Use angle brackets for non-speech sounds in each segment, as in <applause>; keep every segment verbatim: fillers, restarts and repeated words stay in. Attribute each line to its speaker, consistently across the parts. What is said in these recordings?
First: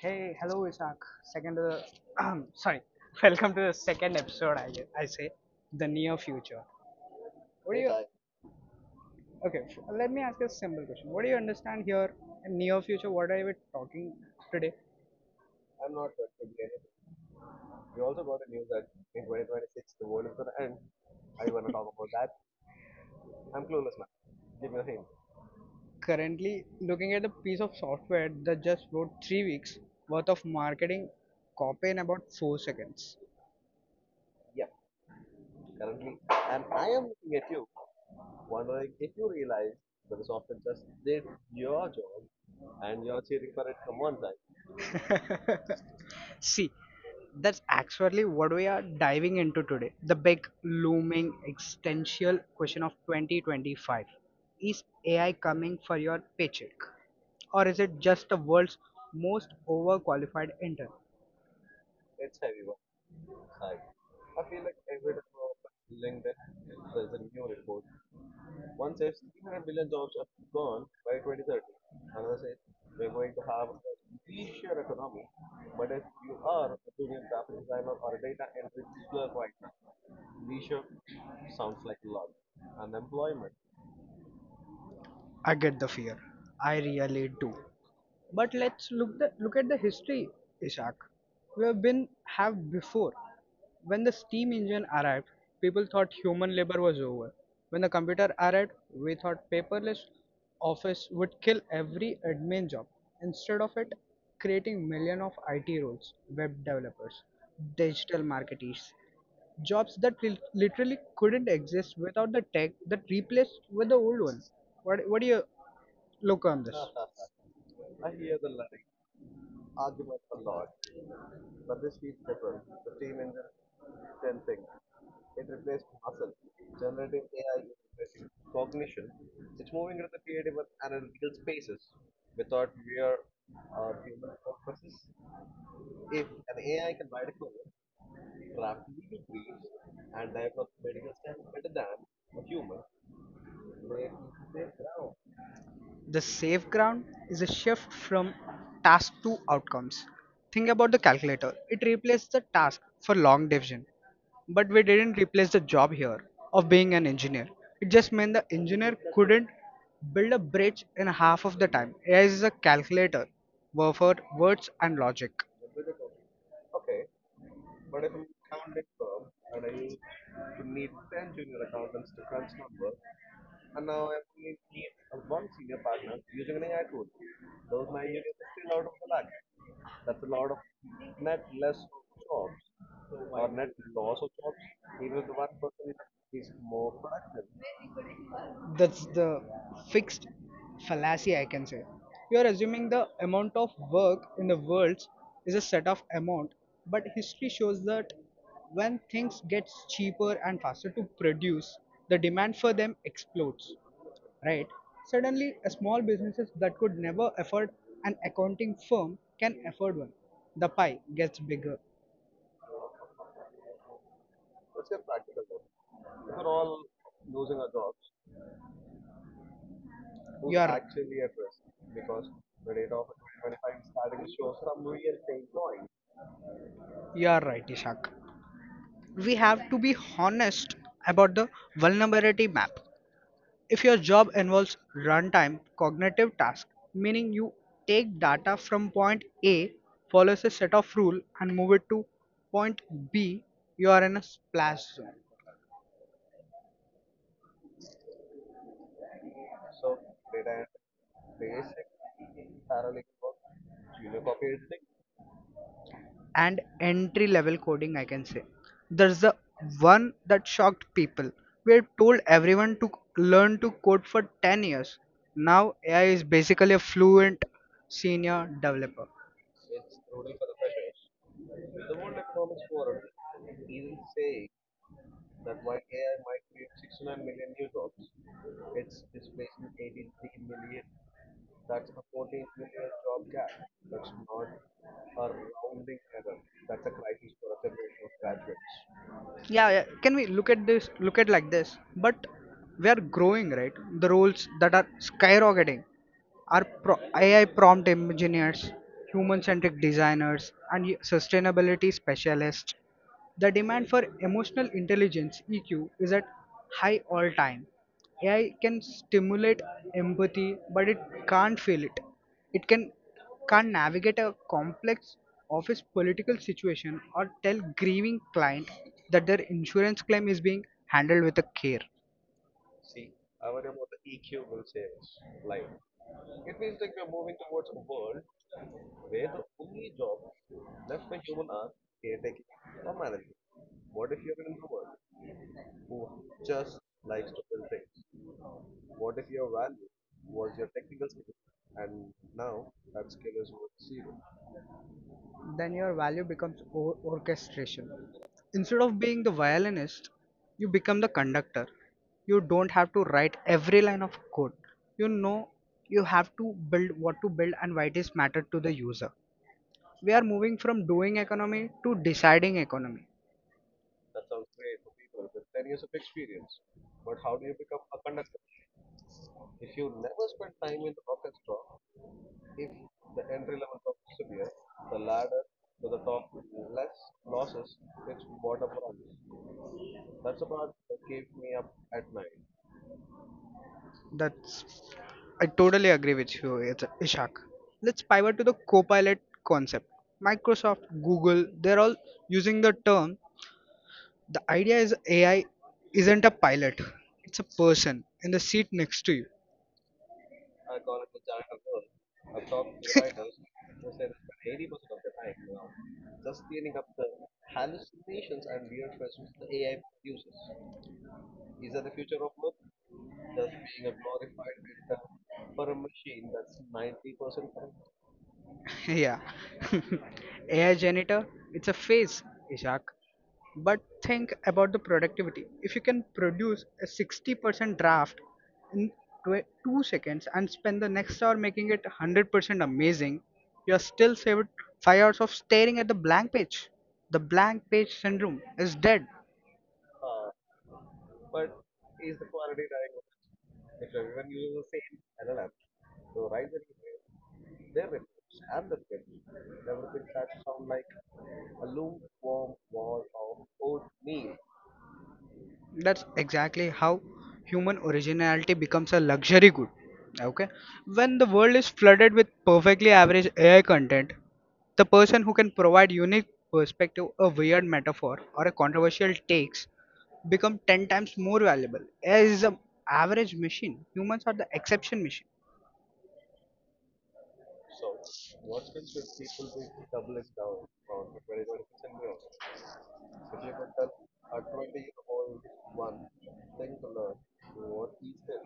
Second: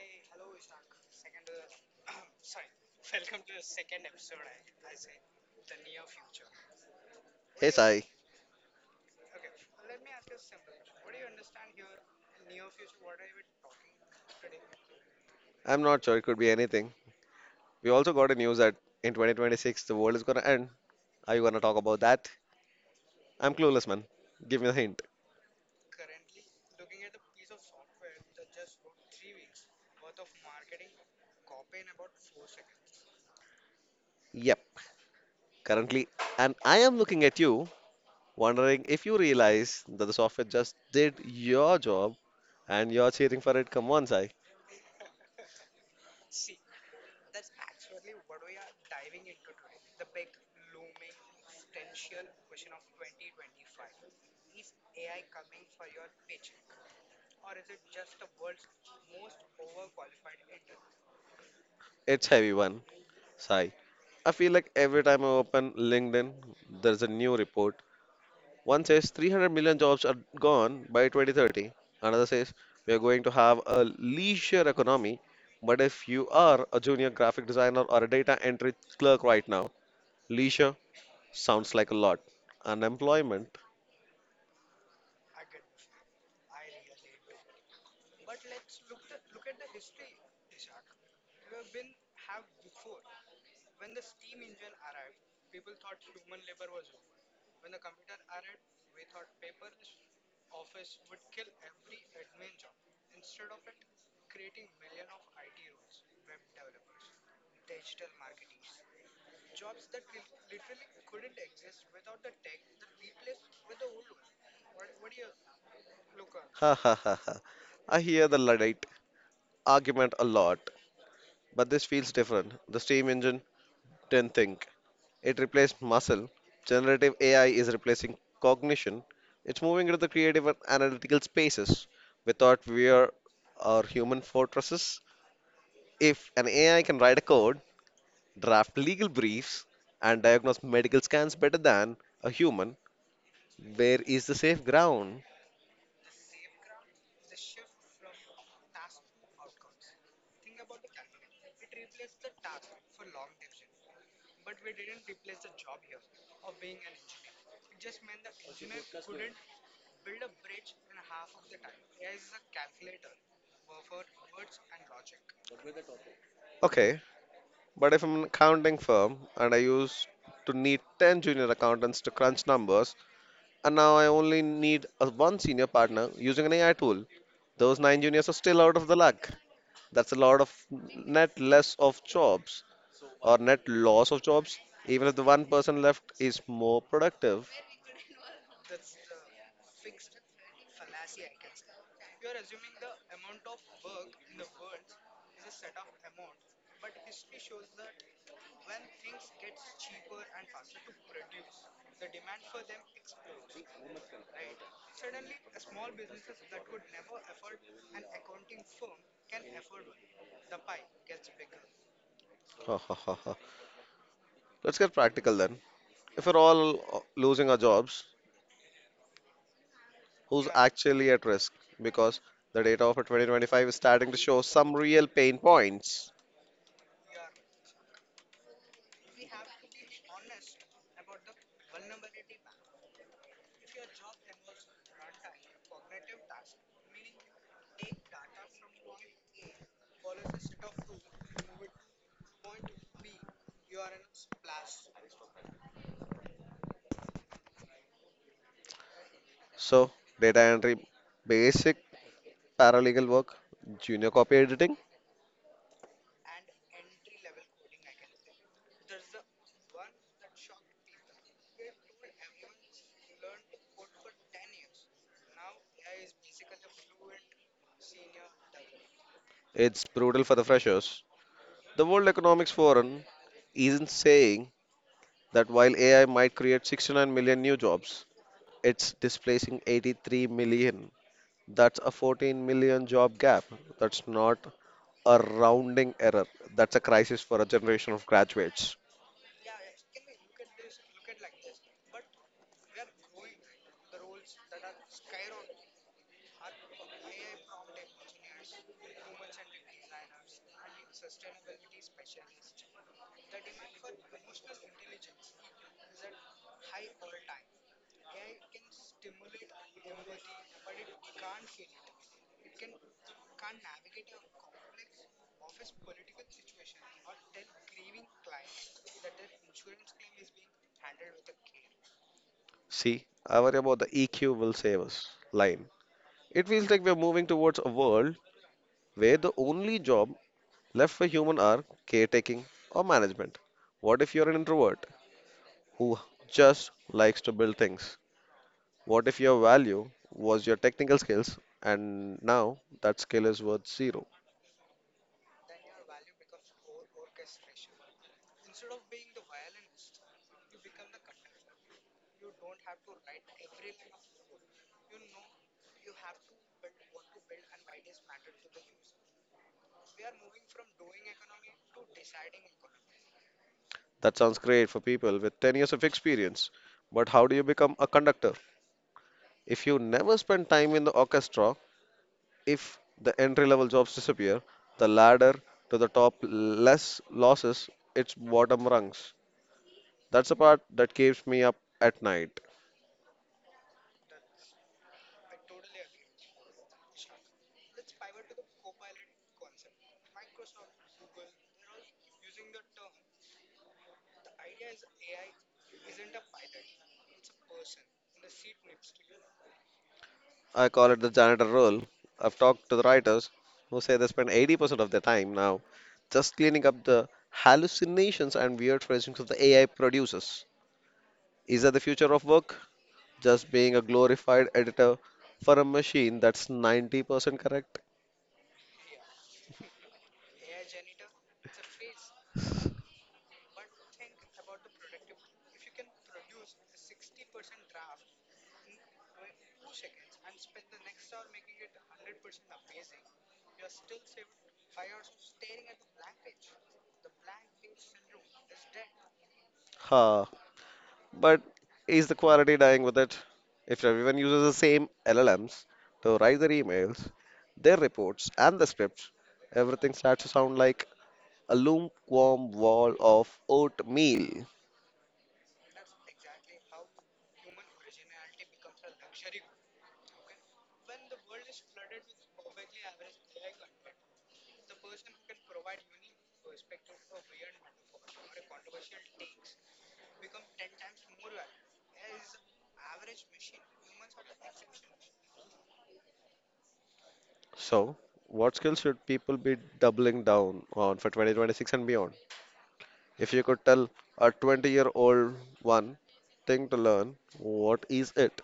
Speaker 1: Hey, hello, Ishak. Second, to the, <clears throat> sorry, <laughs> welcome to the second episode. I guess, I say the near future.
Speaker 2: Hey
Speaker 1: What do you?
Speaker 2: Sai,
Speaker 1: Okay, f- let me ask you a simple question. What do you understand here in near future? What are we talking today?
Speaker 2: I'm not sure it could be anything. We also got a news that in twenty twenty-six the world is gonna end. Are you gonna talk about that? I'm clueless, man. Give me the hint.
Speaker 1: Currently, looking at the piece of software that just wrote three weeks worth of marketing copy in about four seconds.
Speaker 2: Yep, currently. And I am looking at you, wondering if you realize that the software just did your job and you're cheering for it. Come on, Sai.
Speaker 1: <laughs> See, that's actually what we are diving into today. The big looming existential question of twenty twenty-five. Is A I coming for your paycheck? Or is it just the world's most overqualified intern?
Speaker 2: It's heavy one, Sai. I feel like every time I open LinkedIn, there's a new report. One says three hundred million jobs are gone by twenty thirty. Another says we are going to have a leisure economy. But if you are a junior graphic designer or a data entry clerk right now, leisure sounds like a lot. Unemployment,
Speaker 1: I get the fear. I really do. But let's look the, look at the history, Ishak. We have been have before. When the steam engine arrived, people thought human labor was over. When the computer arrived, we thought paperless office would kill every admin job. Instead of it, creating million of I T roles, web developers, digital marketers, jobs that lit- literally couldn't exist without the tech that replaced with the old ones. What, what do you look on?
Speaker 2: ha ha ha ha. I hear the Luddite argument a lot, but this feels different. The steam engine didn't think. It replaced muscle. Generative A I is replacing cognition. It's moving into the creative and analytical spaces. We thought we are our human fortresses. If an A I can write a code, draft legal briefs, and diagnose medical scans better than a human, where is the safe ground?
Speaker 1: The safe ground is a shift from task to outcomes. Think about the calculator. It replaced the task for long division. But we didn't replace the job here of being an engineer. It just meant the engineer couldn't build a bridge in half of the time. A I is a calculator were for words and logic.
Speaker 2: Okay, but if I'm an accounting firm and I used to need ten junior accountants to crunch numbers, and now I only need a one senior partner using an A I tool, those nine juniors are still out of the luck. That's a lot of net less of jobs or net loss of jobs, even if the one person left is more productive.
Speaker 1: That's the fixed fallacy, I can say. You are assuming the amount of work in the world is a set of amount, but history shows that when things get cheaper and faster to produce, the demand for them explodes. Right? Suddenly, a small businesses that could never afford an accounting firm can afford one. The pie gets bigger.
Speaker 2: Ha, ha, ha, ha. Let's get practical then. If we're all losing our jobs, who's
Speaker 1: You are right.
Speaker 2: actually at risk? Because the data of twenty twenty-five is starting to show some real pain points.
Speaker 1: You are right, Ishak. We have to be honest about the vulnerability map. If your job involves runtime cognitive task, meaning you take data from point A, follows a set of rule and move it to point B, you are in a splash zone.
Speaker 2: So, data entry, basic paralegal work, junior copy editing.
Speaker 1: And entry level coding, I can say. There's the one that shocked people. We had told everyone to learn to code for ten years. Now A I is basically a fluent senior developer.
Speaker 2: It's brutal for the freshers. The World Economics Forum isn't saying that while A I might create sixty-nine million new jobs, it's displacing eighty-three million. That's a fourteen million job gap. That's not a rounding error. That's a crisis for a generation of graduates.
Speaker 1: Yeah, yeah can we look at this, look at like this? But we are growing, right? The roles that are skyrocketing are pro- AI prompt engineers, human centric designers and y- sustainability specialists. The demand for emotional intelligence, E Q, is at high all time. AI can stimulate empathy, but it can't feel it it can can't navigate a complex office political situation or tell grieving client that their insurance claim is being handled with a care.
Speaker 2: See, I worry about the E Q will save us line. It feels like we're moving towards a world where the only job left for human are caretaking or management. What if you're an introvert who just likes to build things? What if your value was your technical skills and now that skill is worth zero?
Speaker 1: Then your value becomes or- orchestration. Instead of being the violinist, you become the conductor. You don't have to write every line of code, you know. You have to build what to build and why it is matter to the user. We are moving from doing economy to deciding economy.
Speaker 2: That sounds great for people with ten years of experience, but how do you become a conductor? If you never spend time in the orchestra, if the entry level jobs disappear, the ladder to the top less losses its bottom rungs. That's the part that keeps me up at night.
Speaker 1: That's, I totally agree with you, Is- Ishak. Let's pivot to the Copilot concept. Microsoft, Google, they're all using the term. The idea is A I isn't a pilot, it's a person in the seat next to you.
Speaker 2: I call it the janitor role. I've talked to the writers who say they spend eighty percent of their time now just cleaning up the hallucinations and weird phrasings of the A I producers. Is that the future of work? Just being a glorified editor for a machine that's ninety percent correct?
Speaker 1: <laughs> Yeah. <laughs> A I janitor, it's a phase, Ishak. But think about the productivity. If you can produce a sixty percent draft in tw- two seconds and spend the next hour making it one hundred percent amazing, you are still saved five hours of staring at the blank page. The blank page syndrome is dead.
Speaker 2: Ha. But is the quality dying with it? If everyone uses the same L L Ms to write their emails, their reports, and the scripts, everything starts to sound like a lukewarm wall of oatmeal.
Speaker 1: That's exactly how human originality becomes a luxury good. Okay, when the world is flooded with perfectly average AI content, the person who can provide unique perspective, a weird metaphor or a controversial takes, become ten times more valuable. AI is an average machine, humans are the exception machine.
Speaker 2: So, what skills should people be doubling down on for twenty twenty-six and beyond? If you could tell a twenty-year-old one thing to learn, what is it?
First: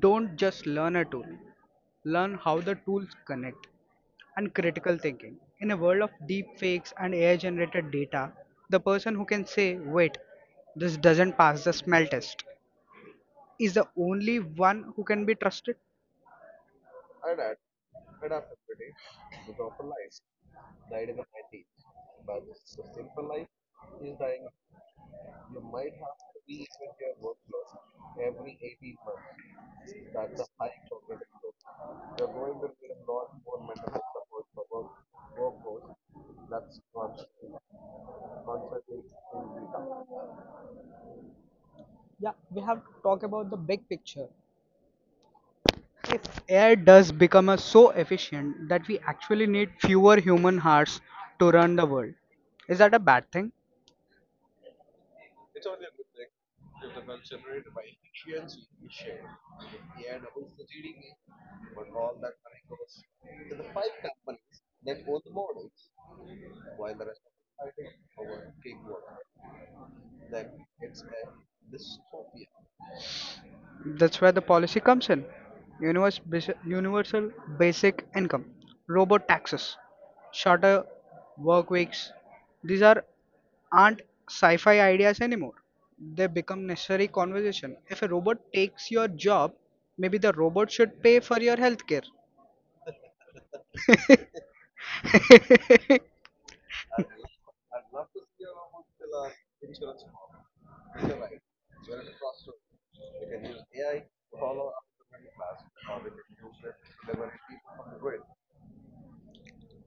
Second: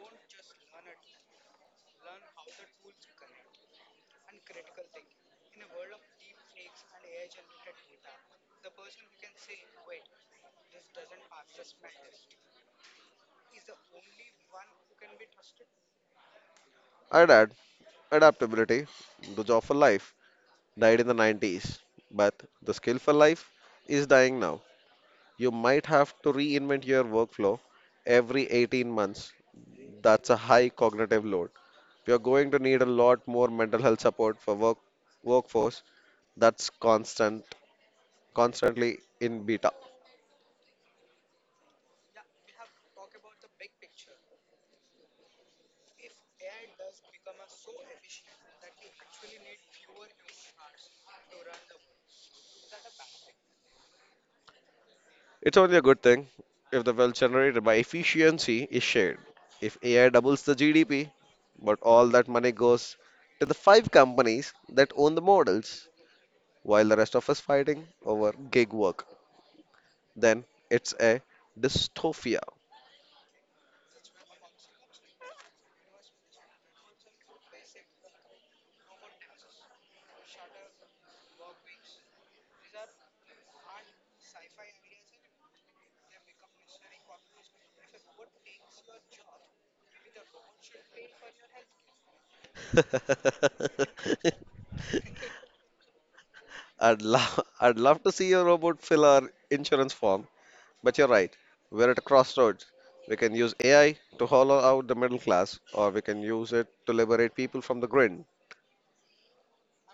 Speaker 1: Don't just learn a tool, learn how the tools connect. And critical thinking. In a world of deep fakes and A I generated data, the person who can say, wait, this doesn't pass the smell test, is the only one who can be trusted.
Speaker 2: I'd add adaptability. The job for life died in the nineties, but the skill for life is dying now. You might have to reinvent your workflow every eighteen months. That's a high cognitive load. We are going to need a lot more mental health support for work workforce that's constant constantly in beta.
Speaker 1: Yeah, we have to talk about the big picture. If A I does become a, so efficient that we actually need fewer human hearts to run the world, is that a bad thing?
Speaker 2: It's only a good thing if the wealth generated by efficiency is shared. If A I doubles the G D P, but all that money goes to the five companies that own the models, while the rest of us fighting over gig work, then it's a dystopia. <laughs>
Speaker 1: That's where the policy comes in. Universe, basi- universal basic income, robot taxes, shorter work weeks. These are aren't sci-fi ideas anymore. They become necessary conversation. If a robot takes your job, maybe the robot should pay for your healthcare.
Speaker 2: I'd love I'd love to see a robot fill our insurance form. But you're right, we're at a crossroads. We can use A I to hollow out the middle class, or we can use it to liberate people from the grid.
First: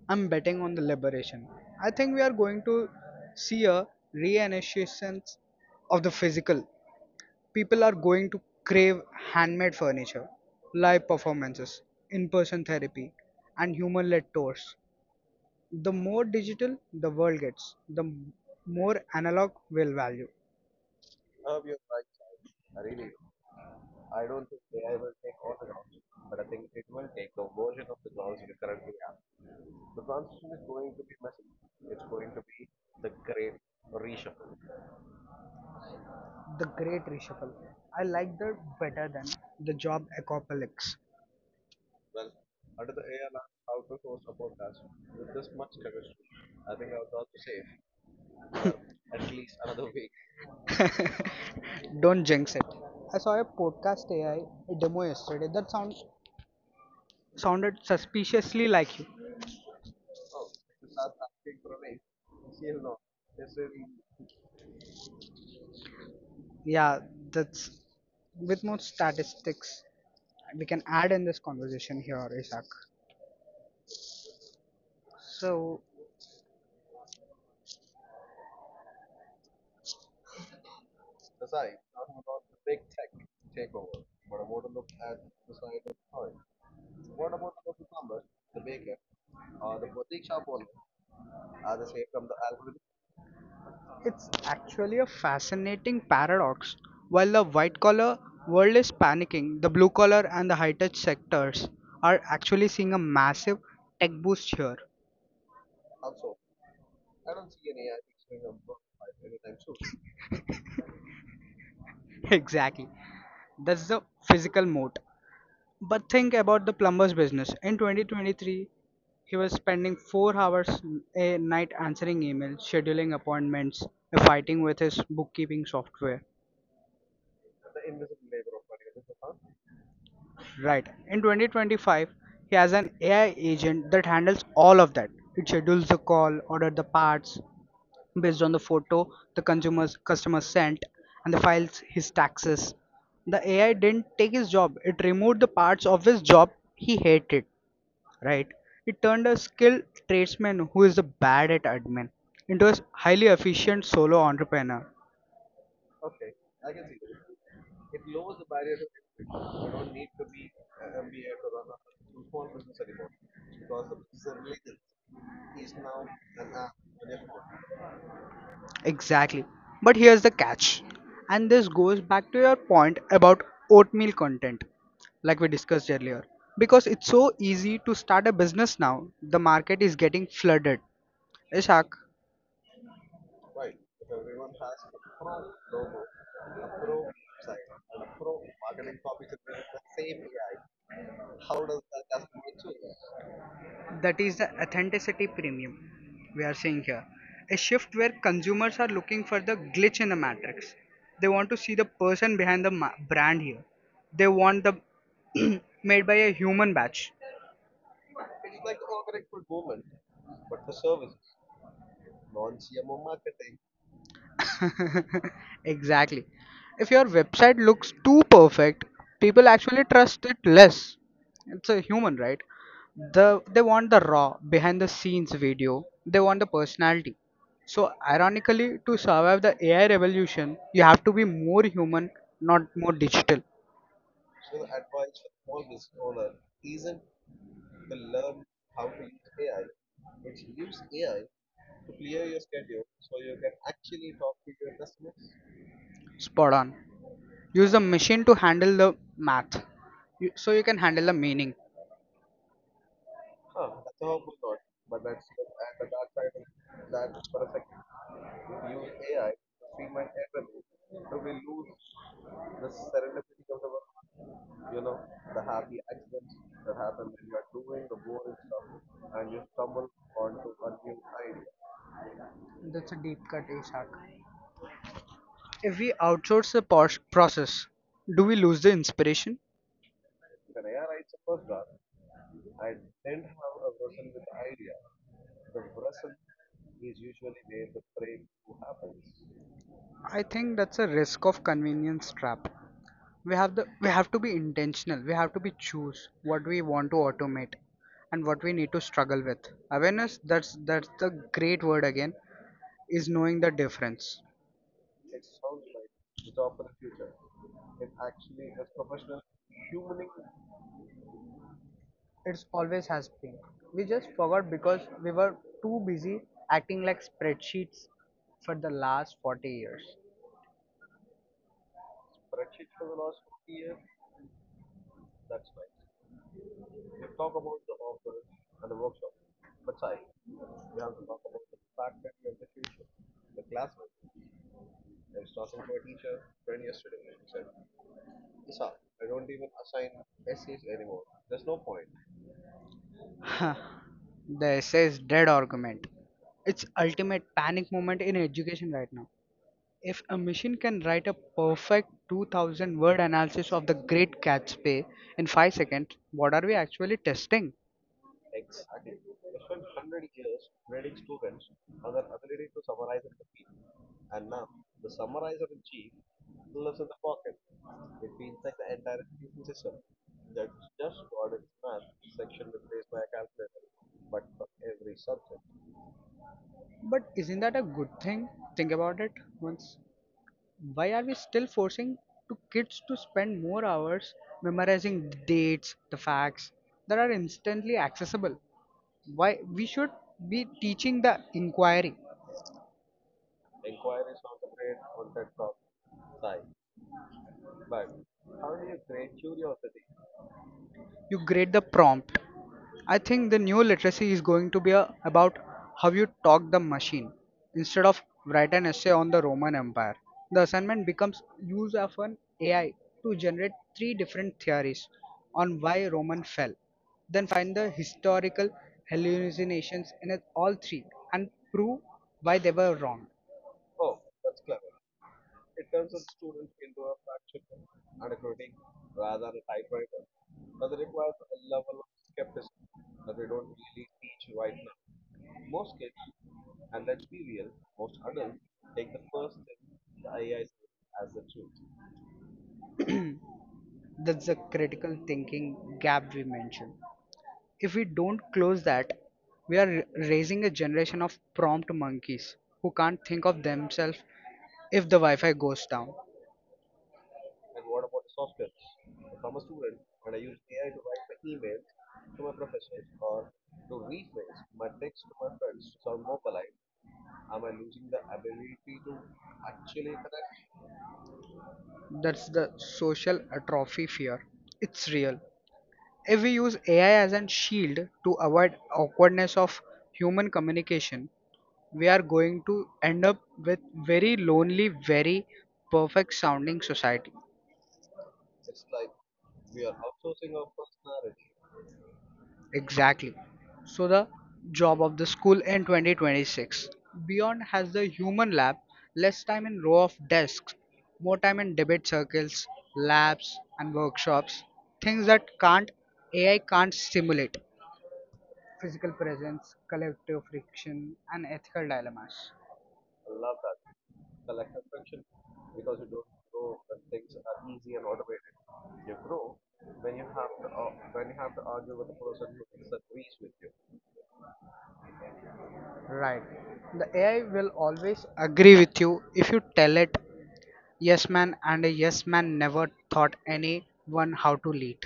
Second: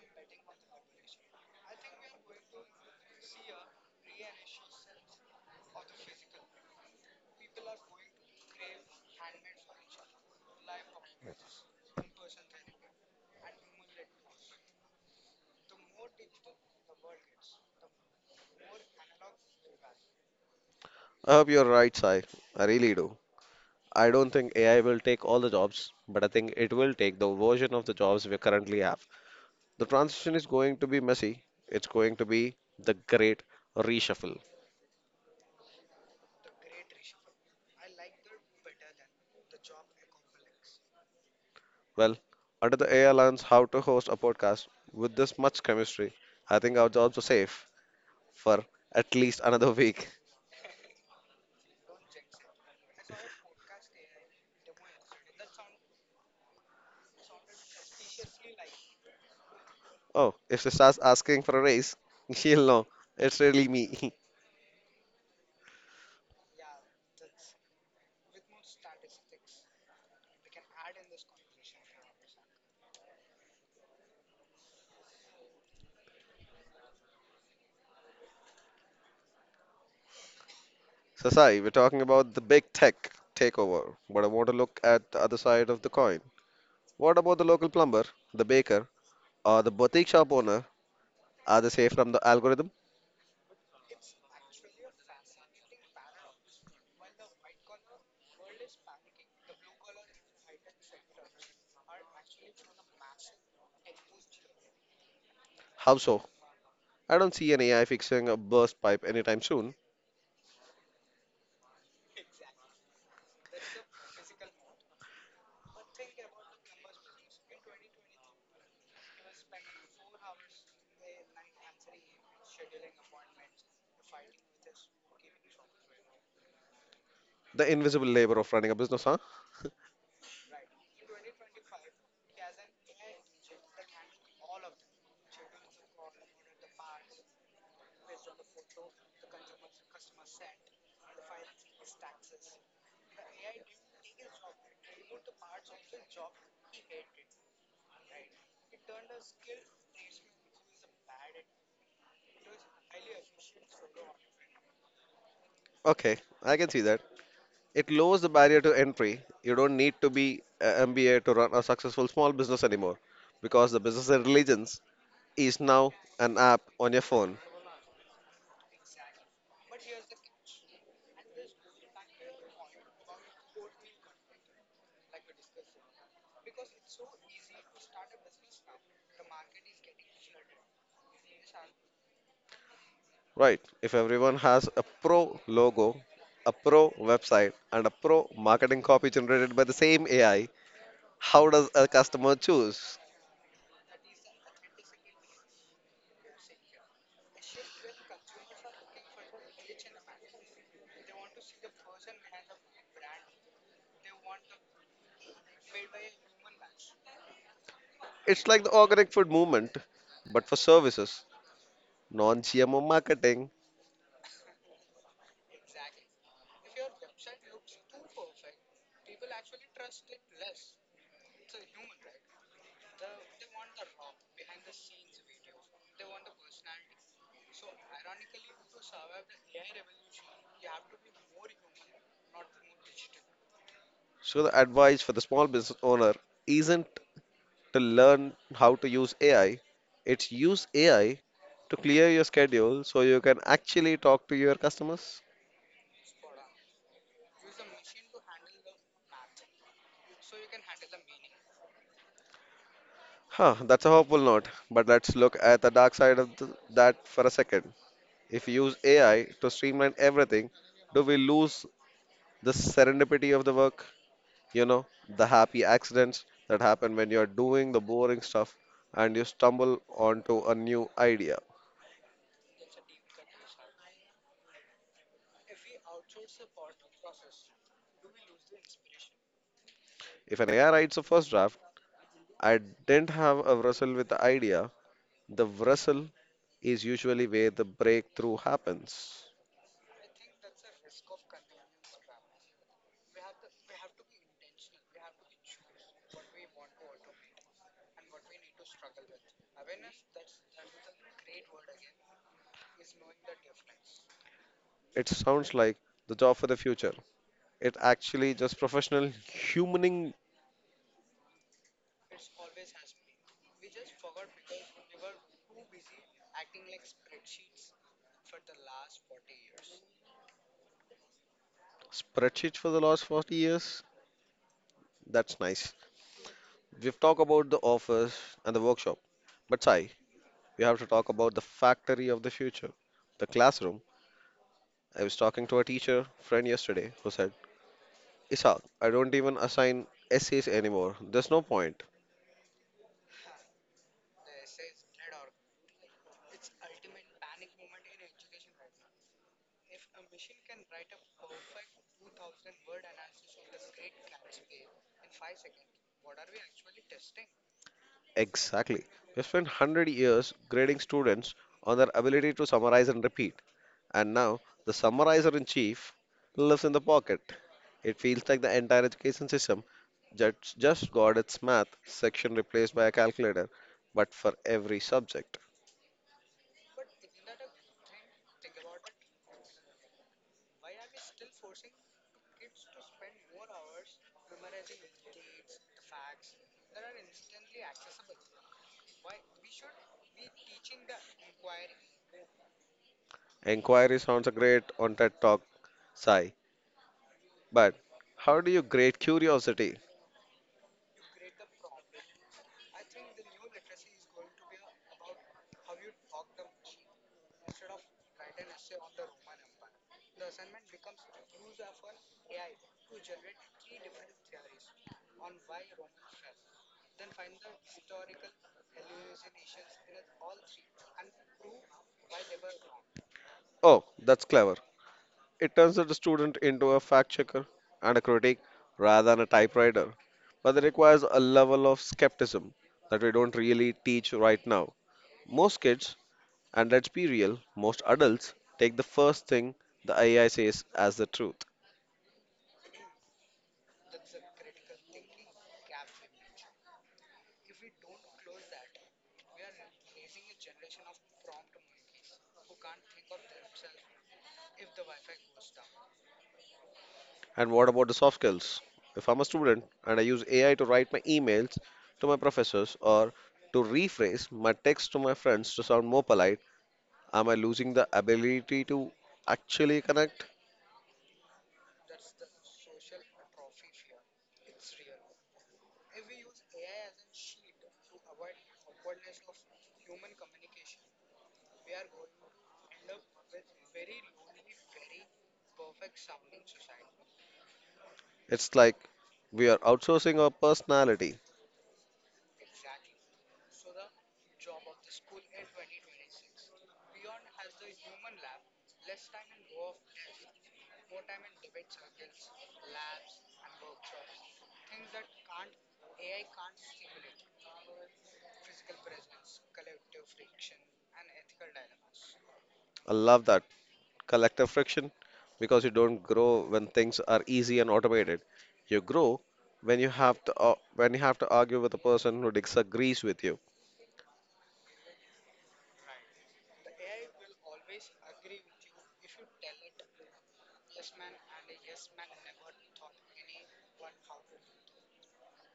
Speaker 1: I'm betting on the liberation. I think we are going to see a renaissance of the physical. People are going to crave handmade furniture, live performances, in person therapy, and human led tours. The more digital the world gets, the m- more analog will value.
Speaker 2: I hope you're right, Sai. I really do. I don't think A I will take all the jobs, but I think it will take the version of the jobs we currently have. The transition is going to be messy. It's going to be the great reshuffle.
Speaker 1: The great reshuffle. I like that better than the job apocalypse.
Speaker 2: Well, under the A I learns how to host a podcast with this much chemistry, I think our jobs are safe for at least another <laughs> week.
Speaker 1: Don't jinx it. I saw a podcast A I demo yesterday that sound, sounded suspiciously like you.
Speaker 2: Oh, if she starts asking for a raise, <laughs> she'll know it's really me. <laughs>
Speaker 1: Yeah, that's with more statistics we can add in this conversation here, Isaac. So
Speaker 2: So, Sai, we're talking about the big tech takeover, but I want to look at the other side of the coin. What about the local plumber, the baker, or the boutique shop owner? Are they safe from the algorithm?
Speaker 1: it's actually a fascinating paradox. While the white collar world is panicking, the blue collar and the high tech sectors are actually seeing a massive tech boost here.
Speaker 2: How so? I don't see an A I fixing a burst pipe anytime soon.
Speaker 1: <laughs> Exactly. That's the physical moat. But think about the plumber's business. In twenty twenty-three, he was spending four hours a night answering emails, scheduling appointments, fighting with his bookkeeping software.
Speaker 2: The invisible labor of running a business, huh?
Speaker 1: Right. In twenty twenty-five, he has an A I agent that handles all of that. It schedules the call, orders the parts based on the photo the consumer's customer sent, and the files his taxes. The A I didn't take his job. It removed the parts of his job he hated. Right. It turned a skilled tradesman who is bad at admin into a highly efficient solo entrepreneur.
Speaker 2: Okay, I can see that. It lowers the barrier to entry. You don't need to be a M B A to run a successful small business anymore because the business intelligence is now an app on your phone,
Speaker 1: Exactly. But here's the catch. And this goes back to your point about oatmeal content, like we discussed earlier. Because it's so easy to start a business now, the market is getting flooded. Ishak,
Speaker 2: right? If everyone has a pro logo, a pro website, and a pro marketing copy generated by the same A I, how does a customer choose?
Speaker 1: that is the authenticity premium we are seeing here. A shift where consumers are looking for the glitch in the matrix. They want to see the person behind the ma- brand here. They want the <clears throat> made by a human batch.
Speaker 2: It's like the organic food movement, but for services, non G M O marketing.
Speaker 1: <laughs> Exactly. If your website looks too perfect, people actually trust it less. It's a human, right? The they want the raw behind the scenes video. They want the personality. So ironically, to survive the A I revolution, you have to be more human, not more digital.
Speaker 2: So, the advice for the small business owner isn't to learn how to use A I, it's use A I to clear your schedule so you can actually talk to your customers.
Speaker 1: Spot on. Use the machine to handle the math. You, so you can handle the meaning.
Speaker 2: Huh, that's a hopeful note, but let's look at the dark side of th- that for a second. If we use A I to streamline everything, do we lose the serendipity of the work? You know, the happy accidents that happen when you're doing the boring stuff and you stumble onto a new idea.
Speaker 1: That's a deep cut, Ishak. If we outsource the pos- process, do we lose the inspiration?
Speaker 2: If an A I writes a first draft, I didn't have a wrestle with the idea. The wrestle is usually where the breakthrough happens.
Speaker 1: I think that's a risk of convenience trap. We have the we have to be intentional. We have to be choose what we want to automate and what we need to struggle with. Awareness, that's that's the great word again, is knowing the difference.
Speaker 2: It sounds like the job for the future, it actually just professional humaning
Speaker 1: It's always has been. We just forgot because we were too busy acting like spreadsheets for the last forty years.
Speaker 2: spreadsheet for the last forty years. That's nice. We've talked about the office and the workshop, but Sai, we have to talk about the factory of the future, the classroom. I was talking to a teacher friend yesterday who said, Isak, I don't even assign essays anymore. There's no point.
Speaker 1: The essay's dead argument. It's ultimate panic moment in education right now. If a machine can write a perfect two thousand word analysis of the great Gatsby in five seconds, what are we actually testing?
Speaker 2: Exactly. We've spent one hundred years grading students on their ability to summarize and repeat. And now, the summarizer in chief lives in the pocket. It feels like the entire education system that's just got its math section replaced by a calculator, but for every subject.
Speaker 1: But isn't that a good thing? Think about it once. Why are we still forcing to kids to spend more hours memorizing the dates, the facts that are instantly accessible? Why we should be teaching the inquiry?
Speaker 2: Inquiry sounds great on TED Talk, Sai, but how do you grade curiosity?
Speaker 1: You grade the prompt. I think the new literacy is going to be a, about how you talk the machine. Instead of write an essay on the Roman Empire, the assignment becomes use of an A I to generate three different theories on why Roman fell. Then find the historical hallucinations in it- all three and prove why they were wrong.
Speaker 2: Oh, that's clever. It turns the student into a fact checker and a critic rather than a typewriter, but it requires a level of skepticism that we don't really teach right now. Most kids, and let's be real, most adults take the first thing the A I says as the truth.
Speaker 1: That's the critical thinking gap we mentioned. If we don't close that, we are raising a generation of prompt monkeys who can't think of themselves if the Wi-Fi goes down.
Speaker 2: And what about the soft skills? If I'm a student and I use A I to write my emails to my professors or to rephrase my text to my friends to sound more polite, am I losing the ability to actually connect?
Speaker 1: That's the social atrophy fear. It's real. If we use A I as a shield to avoid awkwardness of human communication, we are going to end up with very lonely, very perfect sounding society.
Speaker 2: It's like we are outsourcing our personality.
Speaker 1: Exactly. So the job of the school in twenty twenty-six beyond has the human lab, less time in row of desks, more time in debate circles, labs and workshops, things that can't A I can't stimulate. Physical presence, collective friction and ethical dilemmas.
Speaker 2: I love that collective friction because you don't grow when things are easy and automated. You grow when you have to uh, when you have to argue with a person who disagrees with you.
Speaker 1: Right. The A I will always agree with you if you tell it yes man and a yes man never taught anyone how to lead.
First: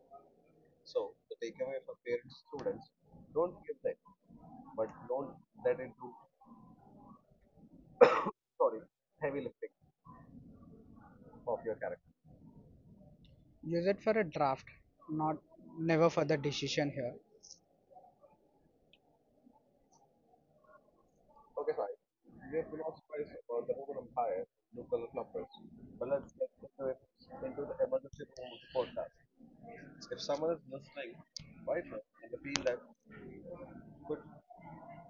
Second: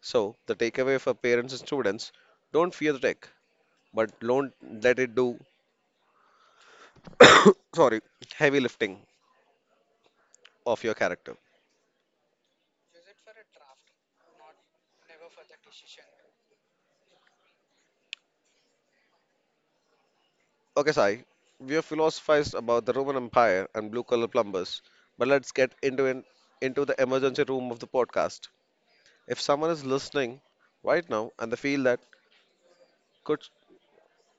Speaker 2: So the takeaway for parents and students, don't fear the tech but don't let it do, <coughs> sorry, heavy lifting of your character.
Speaker 1: Use it for a draft, not never for the decision here.
Speaker 2: Okay, Sai, we have philosophized about the Roman Empire and blue collar plumbers, but let's get into an, into the emergency room of the podcast. If someone is listening right now and they feel that could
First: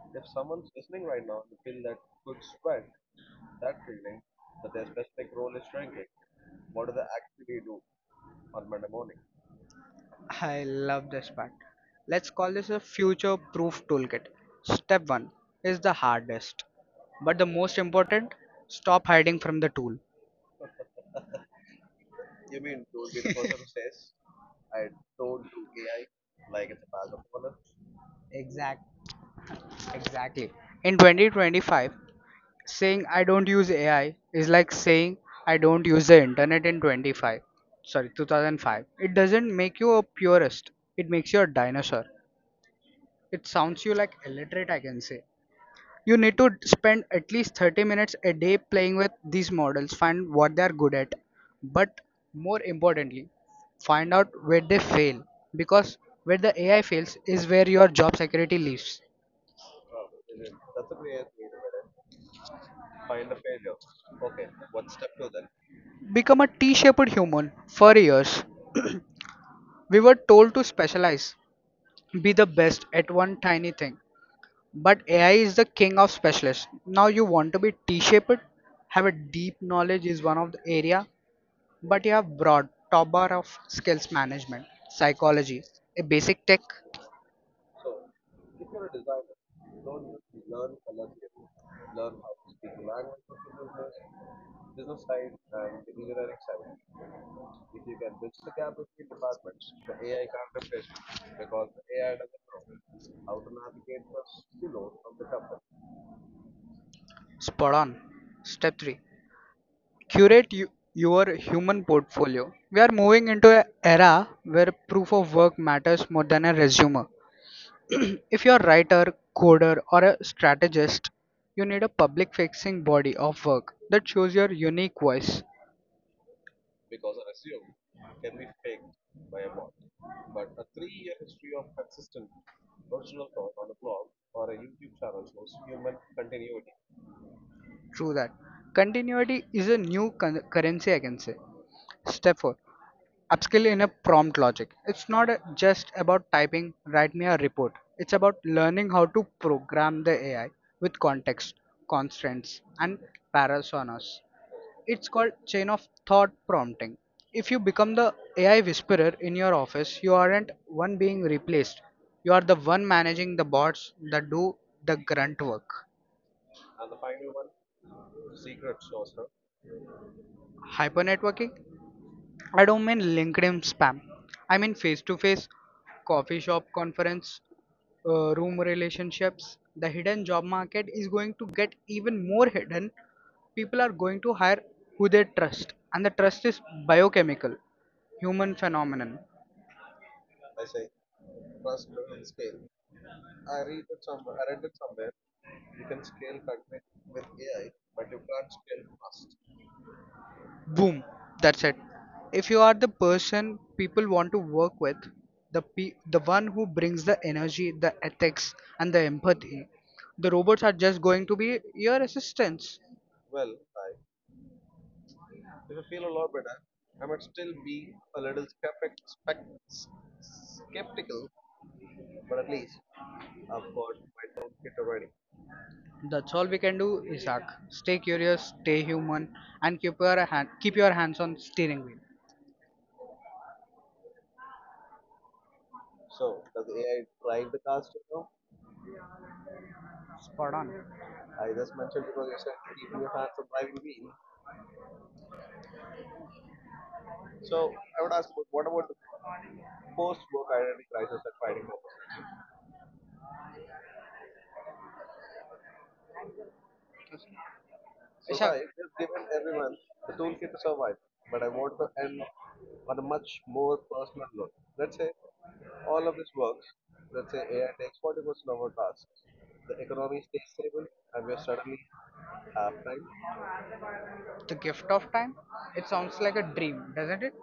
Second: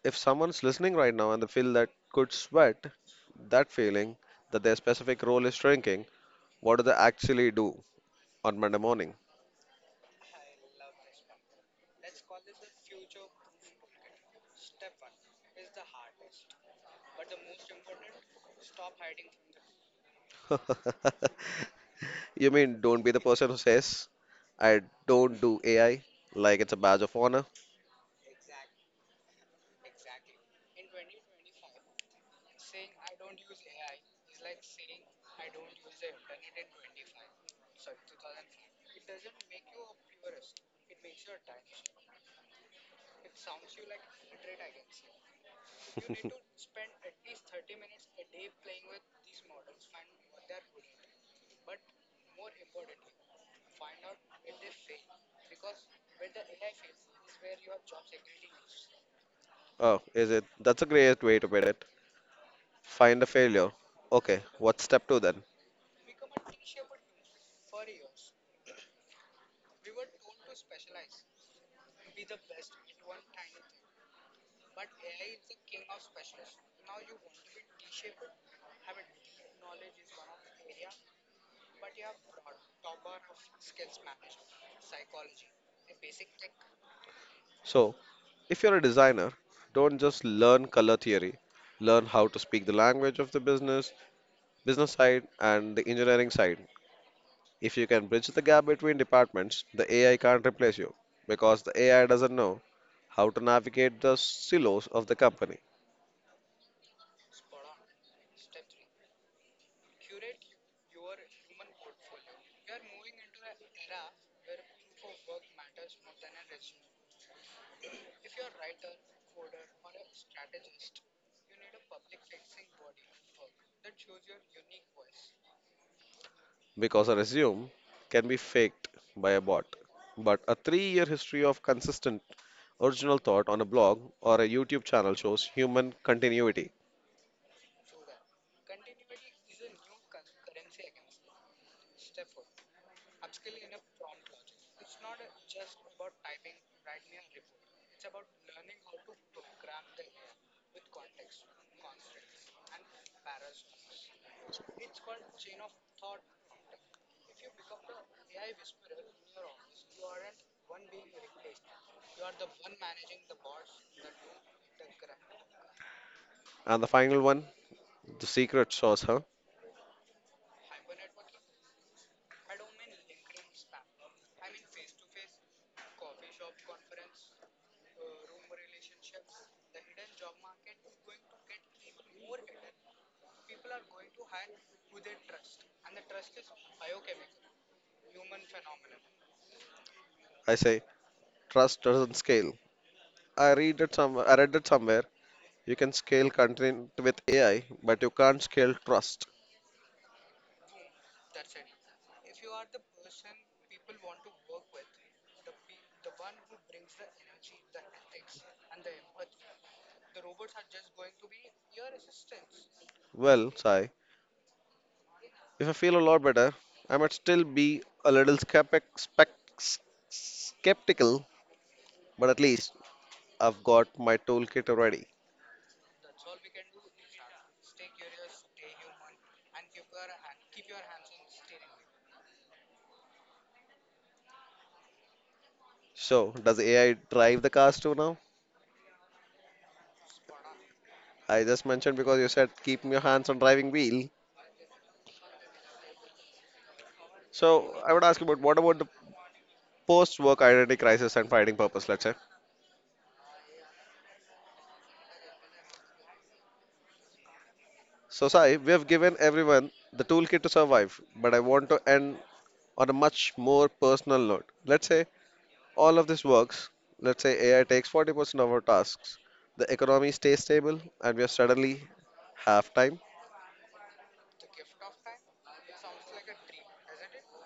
Speaker 2: If someone's listening right now and they feel that could sweat, that feeling that their specific role is shrinking, what do they actually do on Monday morning?
Speaker 1: I love this part. Let's call this a future proof toolkit. Step one is the hardest, but the most important stop hiding from the tool.
Speaker 2: <laughs> you mean don't be the person who says I don't do A I like it's a badge of honor.
Speaker 1: Exact, exactly. In twenty twenty-five, saying I don't use A I is like saying I don't use the internet in twenty-five. Sorry, two thousand five. It doesn't make you a purist. It makes you a dinosaur. It sounds you like illiterate, I can say. You need to spend at least thirty minutes a day playing with these models, find what they are good at, but more importantly, find out where they fail because where the A I fails is where your job security lives.
Speaker 2: Oh, is it? That's a great way to put it. Find a failure. Okay, what's step two then?
Speaker 1: Become a T shaped human for years. We were told to specialize, be the best at one tiny thing. But A I is the king of specialists. Now you want to be T shaped? Have a deep knowledge is one of the area but you have broad top bar of skills management, psychology, a basic tech,
Speaker 2: So, if you're a designer, don't just learn color theory. Learn how to speak the language of the business, business side, and the engineering side. If you can bridge the gap between departments, the A I can't replace you because the A I doesn't know how to navigate the silos of the company.
Speaker 1: spot on. Step three, curate you, your human portfolio. We are moving into an era where proof of work matters more than a resume. If you're a writer, coder, or a strategist, you need a public facing body of work that shows your unique voice.
Speaker 2: Because a resume can be faked by a bot. But a three year history of consistent original thought on a blog or a YouTube channel shows human continuity.
Speaker 1: True that. Continuity is a new con- currency, I can say. Step four, upskill in a prompt logic. It's not a- just about typing, write me a report. It's about learning how to program the A I with context, constraints, and parasonas. It's called chain of thought prompting. If you become the A I whisperer in your office, you aren't one being replaced. You are the one managing the bots that do the grunt work.
Speaker 2: And the final one, the secret sauce, huh?
Speaker 1: Hypernetworking. I don't mean LinkedIn spam. I mean face to face, coffee shop conference, uh, room relationships. The hidden job market is going to get even more hidden. People are going to hire who they trust, and the trust is biochemical, human phenomenon.
Speaker 2: I say trust doesn't scale. I read it some I read it somewhere. You can scale content with A I, but you can't scale trust.
Speaker 1: Boom, that's it. If you are the person people want to work with, the pe- the one who brings the energy, the ethics, and the empathy, the robots are just going to be your assistants.
Speaker 2: Well, Sai, if I feel a lot better, I might still be a little skeptic, spec, skeptical, but at least I've got my toolkit ready.
Speaker 1: That's all we can do, Isaac. Stay curious, stay human, and keep your hand keep your hands on steering wheel.
Speaker 2: So, does A I drive the cars too now?
Speaker 1: Spot on.
Speaker 2: I just mentioned because you said keep your hands on driving wheel. So, I would ask you about what about the post-work identity crisis and finding purpose, let's say. So, Sai,
Speaker 1: Isaac,
Speaker 2: we have given everyone the toolkit to survive, but I want to end on a much more personal note. Let's say all of this works. Let's say A I takes forty percent of our tasks. The economy stays stable and we are suddenly half time.
Speaker 1: the gift of time. It sounds like a dream, doesn't it?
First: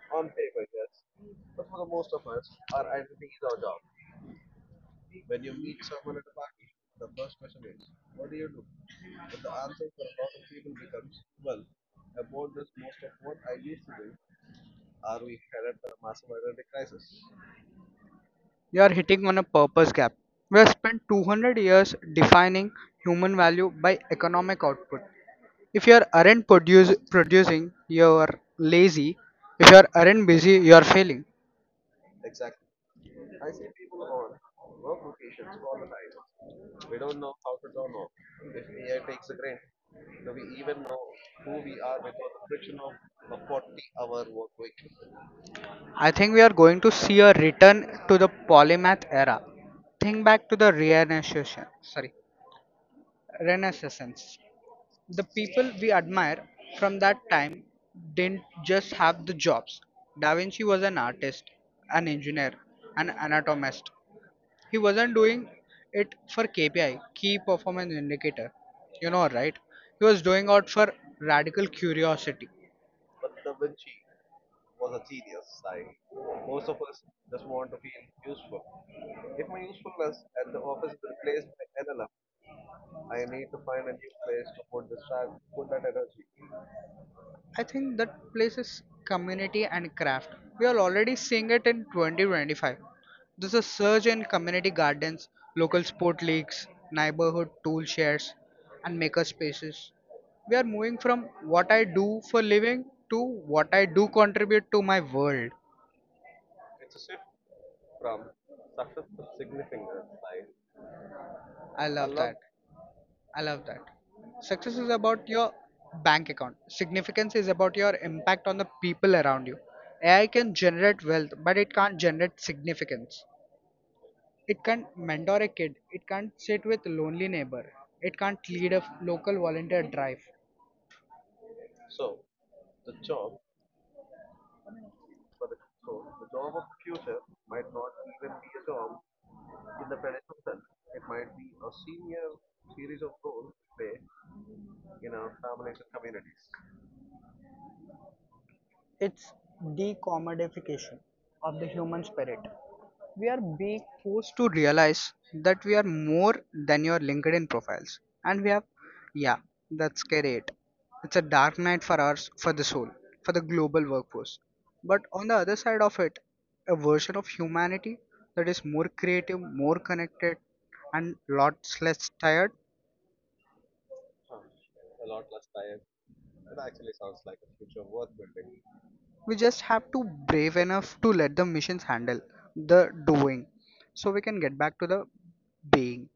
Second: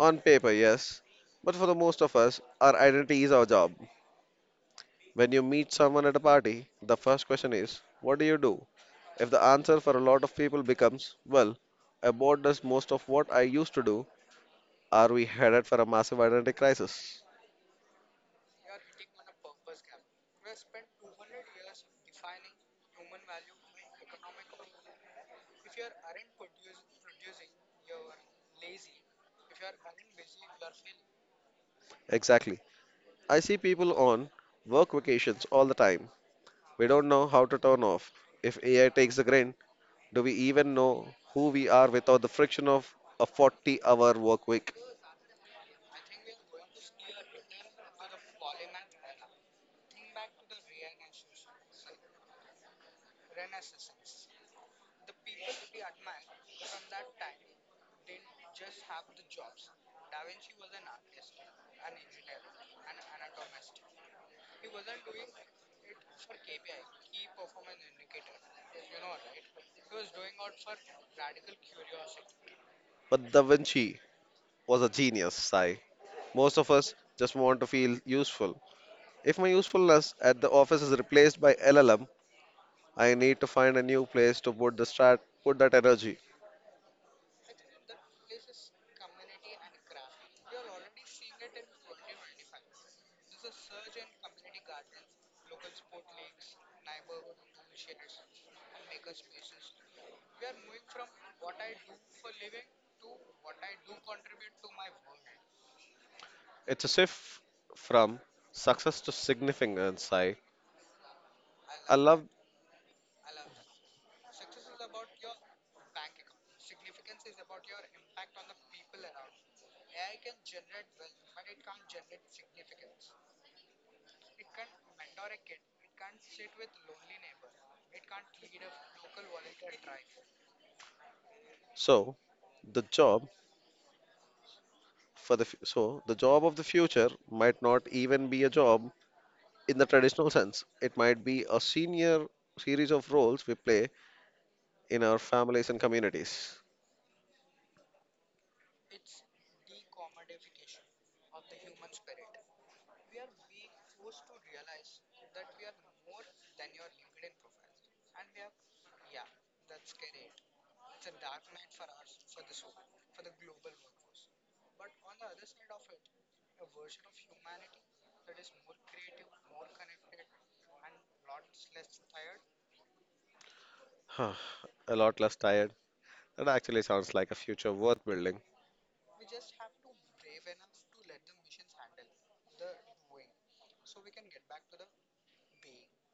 Speaker 2: On paper, yes, but for the most of us, our identity is our job. When you meet someone at a party, the first question is, what do you do? If the answer for a lot of people becomes, well, I board does most of what I used to do, are we headed for a massive identity crisis?
Speaker 1: You are hitting on a purpose gap. We have spent two hundred years defining human value by economic output. If you aren't are aren't produce, producing, you're lazy. If you are aren't busy, you're failing.
Speaker 2: Exactly. I see people on work vacations all the time. We don't know how to turn off. If A I takes the grain, do we even know who we are without the friction of a forty hour work week?
Speaker 1: I think we are going to see a return to the polymath era. Think back to the Renaissance. Sorry, Renaissance. The people we admire from that time didn't just have the jobs. Da Vinci was an artist, an engineer, an anatomist. He wasn't doing it for K P I, key performance indicator. You know, right? He was doing out for radical curiosity.
Speaker 2: But Da Vinci was a genius, Sai. Most of us just want to feel useful. If my usefulness at the office is replaced by L L M, I need to find a new place to put the strat put that energy.
Speaker 1: I think that places community and craft. We are already seeing it in twenty twenty-five. There's a surge in community gardens, local sport leagues, neighborhood tool shares, and maker spaces. We are moving from what I do for living to what I do contribute to my world.
Speaker 2: It's a shift from success to significance. I,
Speaker 1: I I
Speaker 2: I
Speaker 1: love love
Speaker 2: love
Speaker 1: that. I love that. Success is about your bank account. Significance is about your impact on the people around you. A I can generate wealth, but it can't generate significance. It can't mentor a kid. It can't sit with lonely neighbor. It can't lead a f- local volunteer drive.
Speaker 2: So the job for the fu- so the job of the future might not even be a job in the traditional sense. It might be a senior series of roles we play in our families and communities.
Speaker 1: It's decommodification of the human spirit. We are being forced to realize that we are more than your LinkedIn profiles. And we have, yeah, that's scary. It. It's a dark night for ours, for the soul, for the global workforce. But on the other side of it, a version of humanity that is more creative, more connected, and lots less tired.
Speaker 2: <sighs> a lot less tired. That actually sounds like a future worth building.
Speaker 1: We just have to brave enough to let the machines handle the doing so we can get back to the being.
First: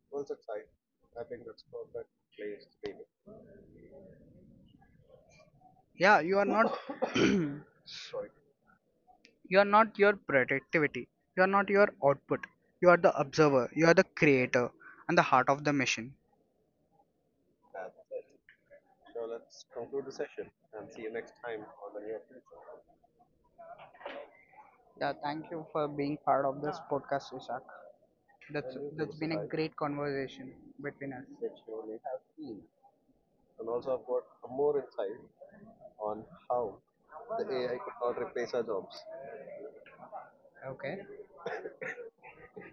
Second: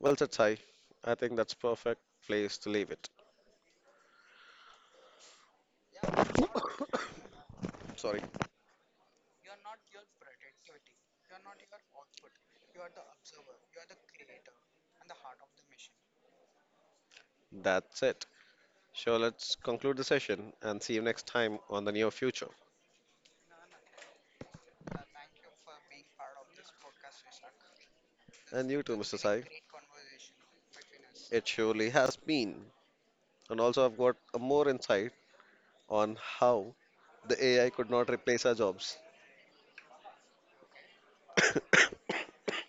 Speaker 2: Well said, Sai. I think that's perfect place to leave it.
Speaker 1: Yeah, you are not
Speaker 2: <laughs> <coughs> Sorry.
Speaker 1: <clears throat> you are not your productivity, you are not your output, you are the observer, you are the creator, and the heart of the machine.
Speaker 2: That's it. Sure, let's conclude the session and see you next time on the near future.
Speaker 1: Yeah, thank you for being part of this podcast, ishak.
Speaker 2: And
Speaker 1: that's
Speaker 2: you too, mister
Speaker 1: that's been
Speaker 2: Sai.
Speaker 1: a great conversation between us.
Speaker 2: It surely has been. And also, I've got a more insight on how the A I could not replace our jobs.
Speaker 1: Okay.